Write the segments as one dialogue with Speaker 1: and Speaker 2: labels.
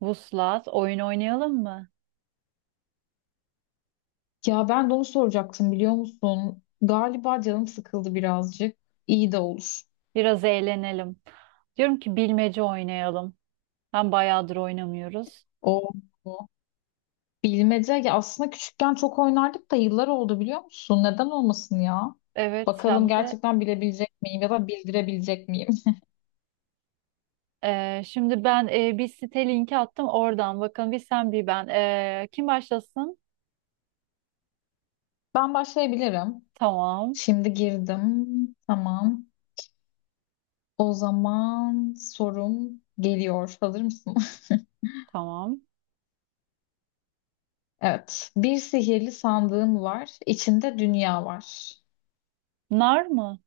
Speaker 1: Vuslat, oyun oynayalım mı?
Speaker 2: Ya ben de onu soracaktım biliyor musun? Galiba canım sıkıldı birazcık. İyi de olur.
Speaker 1: Biraz eğlenelim. Diyorum ki bilmece oynayalım. Hem bayağıdır oynamıyoruz.
Speaker 2: O bu. Bilmece ya aslında küçükken çok oynardık da yıllar oldu biliyor musun? Neden olmasın ya?
Speaker 1: Evet
Speaker 2: Bakalım
Speaker 1: hem de
Speaker 2: gerçekten bilebilecek miyim ya da bildirebilecek miyim?
Speaker 1: şimdi ben bir site linki attım oradan. Bakın bir sen bir ben. Kim başlasın?
Speaker 2: Ben başlayabilirim.
Speaker 1: Tamam,
Speaker 2: Şimdi girdim. Tamam. O zaman sorum geliyor. Hazır mısın?
Speaker 1: tamam.
Speaker 2: Evet. Bir sihirli sandığım var. İçinde dünya var.
Speaker 1: Nar mı?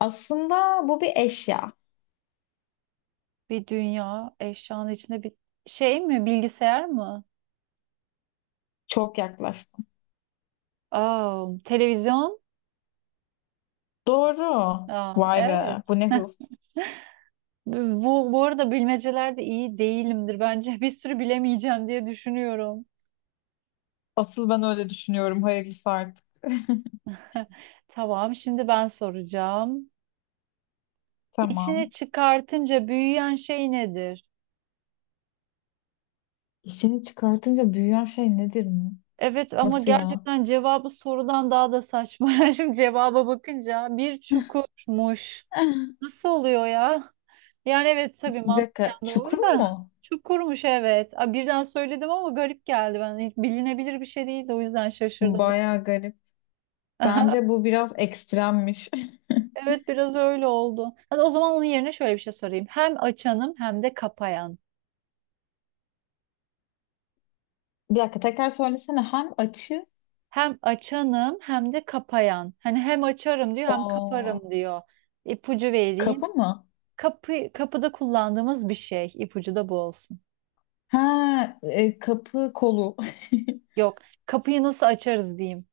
Speaker 2: Aslında bu bir eşya.
Speaker 1: Bir dünya eşyanın içinde bir şey mi? Bilgisayar mı?
Speaker 2: Çok yaklaştın.
Speaker 1: Aa, televizyon?
Speaker 2: Doğru.
Speaker 1: Aa,
Speaker 2: Vay
Speaker 1: evet.
Speaker 2: be. Bu ne hız.
Speaker 1: Bu arada bilmecelerde iyi değilimdir. Bence bir sürü bilemeyeceğim diye düşünüyorum.
Speaker 2: Asıl ben öyle düşünüyorum. Hayırlısı artık.
Speaker 1: Tamam, şimdi ben soracağım. İçini
Speaker 2: Tamam.
Speaker 1: çıkartınca büyüyen şey nedir?
Speaker 2: İşini çıkartınca büyüyen şey nedir mi?
Speaker 1: Evet ama
Speaker 2: Nasıl ya?
Speaker 1: gerçekten cevabı sorudan daha da saçma. Şimdi cevaba bakınca bir çukurmuş. Nasıl oluyor ya? Yani evet tabii
Speaker 2: Bir
Speaker 1: mantıken
Speaker 2: dakika. Çukur
Speaker 1: doğru da
Speaker 2: mu?
Speaker 1: çukurmuş evet. Aa, birden söyledim ama garip geldi ben. Hiç bilinebilir bir şey değildi, o yüzden şaşırdım.
Speaker 2: Baya garip.
Speaker 1: Aha,
Speaker 2: Bence bu biraz ekstremmiş.
Speaker 1: evet biraz öyle oldu. Hadi o zaman onun yerine şöyle bir şey sorayım. Hem açanım hem de kapayan.
Speaker 2: Bir dakika tekrar söylesene. Hem açı
Speaker 1: Hem açanım hem de kapayan. Hani hem açarım diyor hem
Speaker 2: o
Speaker 1: kaparım diyor. İpucu vereyim.
Speaker 2: Kapı mı?
Speaker 1: Kapı, kapıda kullandığımız bir şey. İpucu da bu olsun.
Speaker 2: Ha, kapı kolu.
Speaker 1: Yok. Kapıyı nasıl açarız diyeyim.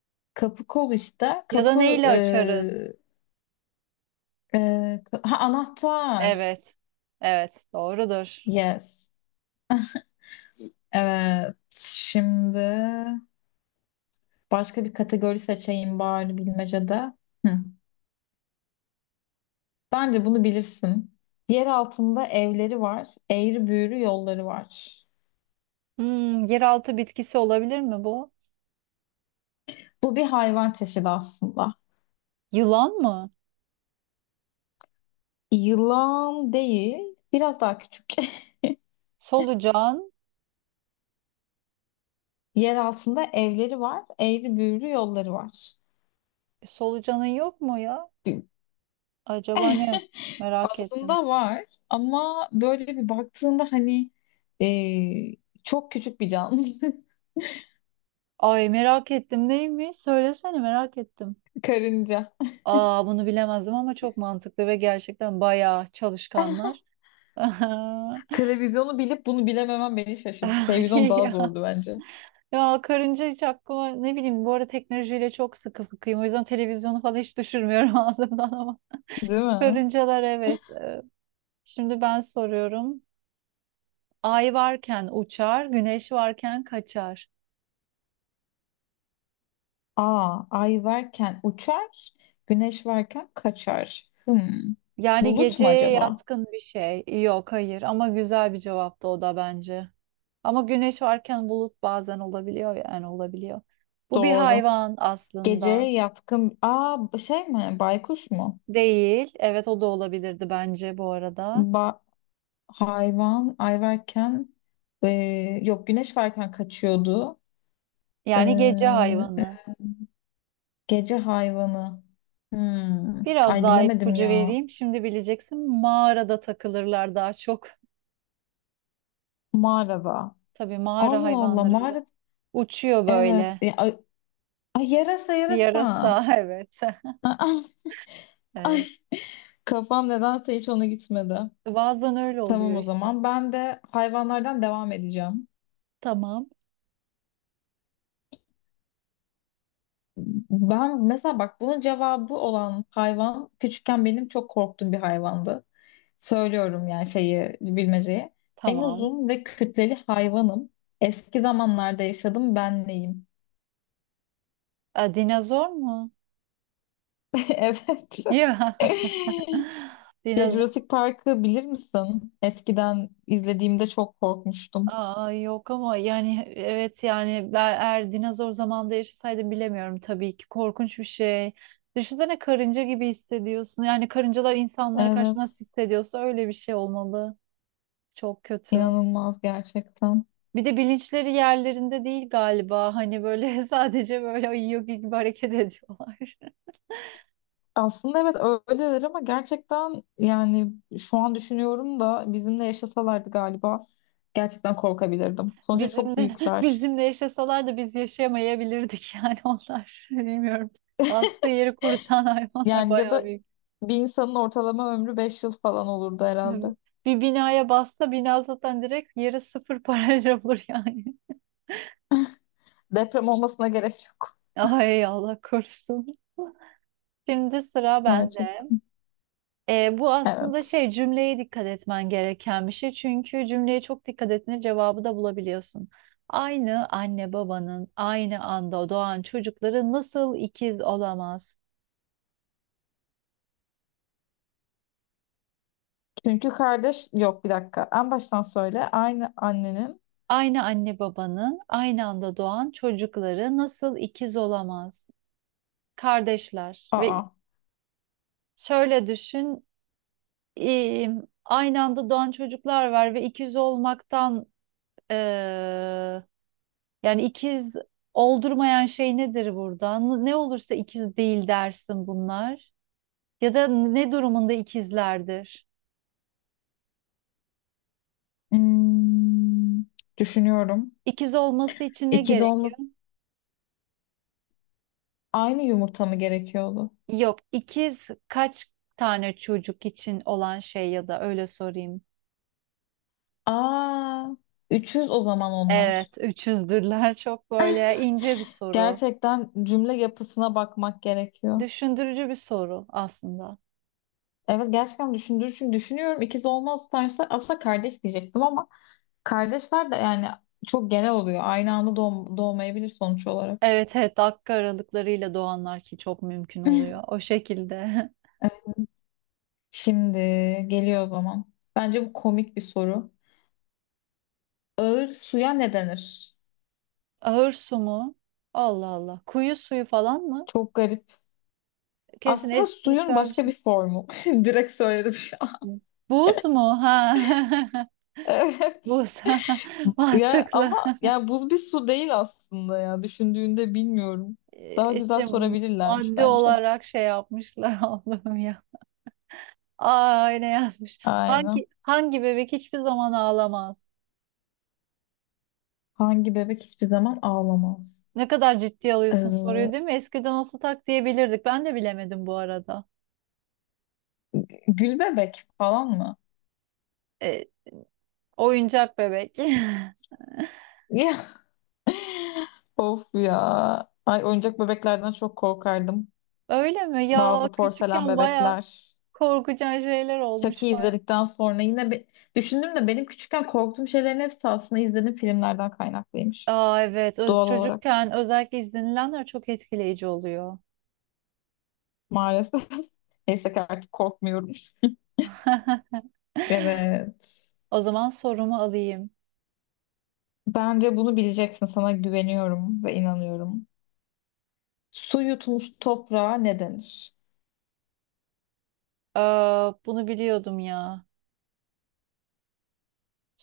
Speaker 2: Kapı kol işte.
Speaker 1: Ya da
Speaker 2: Kapı
Speaker 1: neyle
Speaker 2: e,
Speaker 1: açarız?
Speaker 2: e, anahtar.
Speaker 1: Evet. Evet. Doğrudur.
Speaker 2: Yes. Evet, şimdi başka bir kategori seçeyim bari bilmecede. Hı. Bence bunu bilirsin. Yer altında evleri var, eğri büğrü yolları var.
Speaker 1: Hmm, yeraltı bitkisi olabilir mi bu?
Speaker 2: Bu bir hayvan çeşidi aslında.
Speaker 1: Yılan mı?
Speaker 2: Yılan değil, biraz daha küçük.
Speaker 1: Solucan.
Speaker 2: Yer altında evleri var, eğri büğrü yolları var.
Speaker 1: Solucanın yok mu ya?
Speaker 2: Bir-
Speaker 1: Acaba ne? Merak ettim.
Speaker 2: Aslında var ama böyle bir baktığında hani e, çok küçük bir canlı.
Speaker 1: Ay merak ettim neymiş? Söylesene merak ettim.
Speaker 2: Karınca.
Speaker 1: Aa bunu bilemezdim ama çok mantıklı ve gerçekten bayağı çalışkanlar.
Speaker 2: Televizyonu bilip bunu bilememem beni şaşırttı.
Speaker 1: Ay
Speaker 2: Televizyon daha
Speaker 1: ya.
Speaker 2: zordu bence.
Speaker 1: Ya karınca hiç aklıma, ne bileyim, bu arada teknolojiyle çok sıkı fıkıyım. O yüzden televizyonu falan hiç düşürmüyorum ağzımdan ama.
Speaker 2: Değil mi?
Speaker 1: Karıncalar evet. Şimdi ben soruyorum. Ay varken uçar, güneş varken kaçar.
Speaker 2: Aa, ay varken uçar, güneş varken kaçar. Hmm.
Speaker 1: Yani
Speaker 2: Bulut mu
Speaker 1: geceye
Speaker 2: acaba?
Speaker 1: yatkın bir şey. Yok hayır ama güzel bir cevaptı o da bence. Ama güneş varken bulut bazen olabiliyor, yani olabiliyor. Bu bir
Speaker 2: Doğru.
Speaker 1: hayvan aslında
Speaker 2: Geceye yatkın. Aa, şey mi? Baykuş mu?
Speaker 1: değil. Evet o da olabilirdi bence bu arada.
Speaker 2: Ba hayvan ay varken e, yok, güneş varken kaçıyordu. E,
Speaker 1: Yani gece
Speaker 2: e,
Speaker 1: hayvanı.
Speaker 2: Gece hayvanı. Hmm.
Speaker 1: Biraz
Speaker 2: Ay
Speaker 1: daha
Speaker 2: bilemedim
Speaker 1: ipucu
Speaker 2: ya.
Speaker 1: vereyim. Şimdi bileceksin, mağarada takılırlar daha çok.
Speaker 2: Mağarada.
Speaker 1: Tabii mağara
Speaker 2: Allah Allah
Speaker 1: hayvanları özel.
Speaker 2: mağarada.
Speaker 1: Uçuyor
Speaker 2: Evet.
Speaker 1: böyle.
Speaker 2: Ya, ay yarasa yarasa.
Speaker 1: Yarasa evet.
Speaker 2: Aa, ay
Speaker 1: Evet.
Speaker 2: kafam nedense hiç ona gitmedi.
Speaker 1: Bazen öyle oluyor
Speaker 2: Tamam o
Speaker 1: işte.
Speaker 2: zaman ben de hayvanlardan devam edeceğim.
Speaker 1: Tamam.
Speaker 2: Ben mesela bak bunun cevabı olan hayvan küçükken benim çok korktuğum bir hayvandı. Söylüyorum yani şeyi bilmeceyi. En
Speaker 1: Tamam.
Speaker 2: uzun ve kütleli hayvanım. Eski zamanlarda yaşadım ben neyim?
Speaker 1: A, dinozor mu?
Speaker 2: Evet.
Speaker 1: Ya.
Speaker 2: Ya
Speaker 1: Dinozor
Speaker 2: Jurassic Park'ı bilir misin? Eskiden izlediğimde çok korkmuştum.
Speaker 1: aa, yok ama yani evet, yani ben eğer dinozor zamanında yaşasaydım bilemiyorum, tabii ki korkunç bir şey. Düşünsene, karınca gibi hissediyorsun. Yani karıncalar insanlara karşı
Speaker 2: Evet.
Speaker 1: nasıl hissediyorsa öyle bir şey olmalı. Çok kötü.
Speaker 2: İnanılmaz gerçekten.
Speaker 1: Bir de bilinçleri yerlerinde değil galiba. Hani böyle sadece böyle uyuyor gibi hareket ediyorlar.
Speaker 2: Aslında evet öyledir ama gerçekten yani şu an düşünüyorum da bizimle yaşasalardı galiba gerçekten korkabilirdim. Sonuçta çok
Speaker 1: Bizimle
Speaker 2: büyükler.
Speaker 1: bizimle yaşasalar da biz yaşayamayabilirdik, yani onlar. Bilmiyorum. Bastığı yeri kurutan hayvanlar
Speaker 2: Yani ya
Speaker 1: bayağı
Speaker 2: da
Speaker 1: büyük.
Speaker 2: bir insanın ortalama ömrü 5 yıl falan olurdu
Speaker 1: Evet.
Speaker 2: herhalde.
Speaker 1: Bir binaya bassa bina zaten direkt yeri sıfır parayla olur yani.
Speaker 2: Deprem olmasına gerek yok.
Speaker 1: Ay Allah korusun. Şimdi sıra bende.
Speaker 2: Gerçekten.
Speaker 1: Bu aslında
Speaker 2: Evet.
Speaker 1: şey, cümleye dikkat etmen gereken bir şey. Çünkü cümleye çok dikkat ettiğinde cevabı da bulabiliyorsun. Aynı anne babanın aynı anda doğan çocukları nasıl ikiz olamaz?
Speaker 2: Çünkü kardeş yok bir dakika. En baştan söyle. Aynı annenin.
Speaker 1: Aynı anne babanın aynı anda doğan çocukları nasıl ikiz olamaz? Kardeşler ve
Speaker 2: Aa.
Speaker 1: şöyle düşün, e, aynı anda doğan çocuklar var ve ikiz olmaktan, e, yani ikiz oldurmayan şey nedir burada? Ne olursa ikiz değil dersin bunlar. Ya da ne durumunda ikizlerdir?
Speaker 2: Hmm, düşünüyorum.
Speaker 1: İkiz olması için ne
Speaker 2: İkiz
Speaker 1: gerekiyor?
Speaker 2: olması aynı yumurta mı gerekiyordu?
Speaker 1: Yok, ikiz kaç tane çocuk için olan şey, ya da öyle sorayım.
Speaker 2: Aa, 300 o zaman
Speaker 1: Evet,
Speaker 2: onlar.
Speaker 1: üçüzdürler. Çok böyle ince bir soru.
Speaker 2: Gerçekten cümle yapısına bakmak gerekiyor.
Speaker 1: Düşündürücü bir soru aslında.
Speaker 2: Evet gerçekten düşündüğü için düşünüyorum. İkiz olmaz derse aslında kardeş diyecektim ama kardeşler de yani çok genel oluyor. Aynı anda doğmayabilir sonuç olarak.
Speaker 1: Evet evet, dakika aralıklarıyla doğanlar, ki çok mümkün oluyor. O şekilde.
Speaker 2: Evet, şimdi geliyor o zaman. Bence bu komik bir soru. Ağır suya ne denir?
Speaker 1: Ahır su mu? Allah Allah. Kuyu suyu falan mı?
Speaker 2: Çok garip.
Speaker 1: Kesin
Speaker 2: Aslında suyun
Speaker 1: espiritüel bir
Speaker 2: başka
Speaker 1: şey.
Speaker 2: bir formu. Direkt söyledim şu an.
Speaker 1: Buz mu? Ha. Buz.
Speaker 2: Ya
Speaker 1: Mantıklı.
Speaker 2: ama yani buz bir su değil aslında ya düşündüğünde bilmiyorum. Daha güzel
Speaker 1: İşte
Speaker 2: sorabilirlermiş
Speaker 1: madde
Speaker 2: bence.
Speaker 1: olarak şey yapmışlar Allah'ım ya. Aa ne yazmış.
Speaker 2: Aynen.
Speaker 1: Hangi bebek hiçbir zaman ağlamaz?
Speaker 2: Hangi bebek hiçbir zaman ağlamaz?
Speaker 1: Ne kadar ciddi alıyorsun soruyu
Speaker 2: Ee,
Speaker 1: değil mi? Eskiden olsa tak diyebilirdik. Ben de bilemedim bu arada.
Speaker 2: Gül bebek falan mı?
Speaker 1: E, Oyuncak bebek.
Speaker 2: Ya of ya. Ay oyuncak bebeklerden çok korkardım.
Speaker 1: Öyle mi? Ya
Speaker 2: Bazı porselen
Speaker 1: küçükken baya
Speaker 2: bebekler.
Speaker 1: korkucan şeyler
Speaker 2: Chucky
Speaker 1: olmuş baya.
Speaker 2: izledikten sonra yine bir düşündüm de benim küçükken korktuğum şeylerin hepsi aslında izlediğim filmlerden kaynaklıymış.
Speaker 1: Aa evet, öz
Speaker 2: Doğal olarak
Speaker 1: çocukken özellikle izlenilenler çok etkileyici oluyor.
Speaker 2: maalesef. Neyse ki artık korkmuyorum. Evet.
Speaker 1: O zaman sorumu alayım.
Speaker 2: Bence bunu bileceksin. Sana güveniyorum ve inanıyorum. Su yutmuş toprağa ne denir?
Speaker 1: Ee, Bunu biliyordum ya.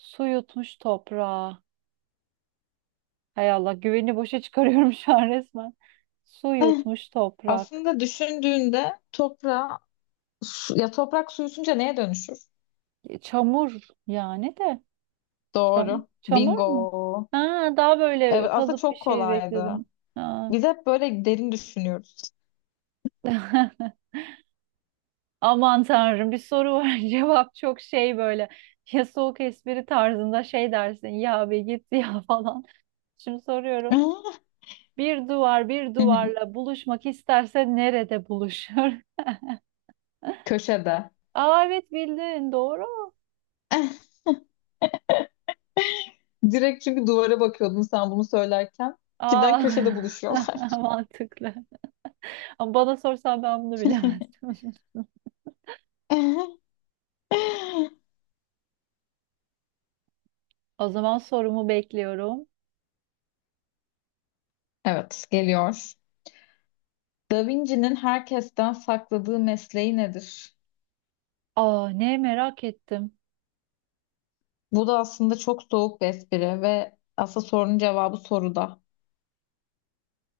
Speaker 1: Su yutmuş toprağa. Hay Allah, güveni boşa çıkarıyorum şu an resmen. Su yutmuş toprak.
Speaker 2: Aslında düşündüğünde toprağa ya toprak su yutunca neye dönüşür?
Speaker 1: Çamur yani de. Çam
Speaker 2: Doğru.
Speaker 1: çamur mu?
Speaker 2: Bingo.
Speaker 1: Ha, daha
Speaker 2: Evet
Speaker 1: böyle
Speaker 2: aslında
Speaker 1: kalıp bir
Speaker 2: çok
Speaker 1: şey
Speaker 2: kolaydı.
Speaker 1: bekledim. Ha,
Speaker 2: Biz hep böyle derin düşünüyoruz.
Speaker 1: aman tanrım bir soru var cevap çok şey böyle, ya soğuk espri tarzında şey dersin ya, be git ya falan. Şimdi
Speaker 2: Hı
Speaker 1: soruyorum, bir duvar bir
Speaker 2: hı.
Speaker 1: duvarla buluşmak isterse nerede buluşur?
Speaker 2: Köşede.
Speaker 1: Aa evet bildin, doğru.
Speaker 2: Direkt çünkü duvara bakıyordum sen bunu söylerken.
Speaker 1: Aa
Speaker 2: Cidden köşede buluşuyorlar.
Speaker 1: mantıklı. Ama bana sorsan ben bunu bilemezdim. O zaman sorumu bekliyorum.
Speaker 2: Evet geliyor. Da Vinci'nin herkesten sakladığı mesleği nedir?
Speaker 1: Aa ne merak ettim.
Speaker 2: Bu da aslında çok soğuk bir espri ve aslında sorunun cevabı soruda.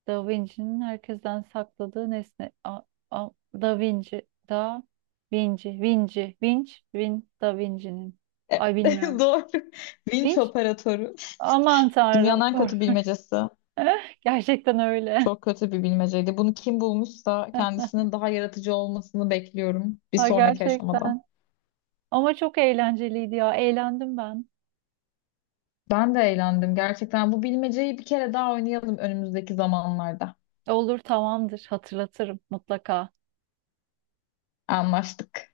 Speaker 1: Da Vinci'nin herkesten sakladığı nesne. A, a, Da Vinci, Da Vinci, Vinci, Vinci, Vin, Da Vinci'nin.
Speaker 2: E,
Speaker 1: Ay bilmiyorum.
Speaker 2: Doğru. Vinç
Speaker 1: Vinci?
Speaker 2: operatörü.
Speaker 1: Aman tanrım
Speaker 2: Dünyanın en
Speaker 1: kork.
Speaker 2: kötü bilmecesi.
Speaker 1: Gerçekten öyle.
Speaker 2: Çok kötü bir bilmeceydi. Bunu kim bulmuşsa kendisinin daha yaratıcı olmasını bekliyorum bir
Speaker 1: Ha
Speaker 2: sonraki aşamada.
Speaker 1: gerçekten. Ama çok eğlenceliydi ya. Eğlendim ben.
Speaker 2: Ben de eğlendim gerçekten. Bu bilmeceyi bir kere daha oynayalım önümüzdeki zamanlarda.
Speaker 1: Olur tamamdır. Hatırlatırım mutlaka.
Speaker 2: Anlaştık.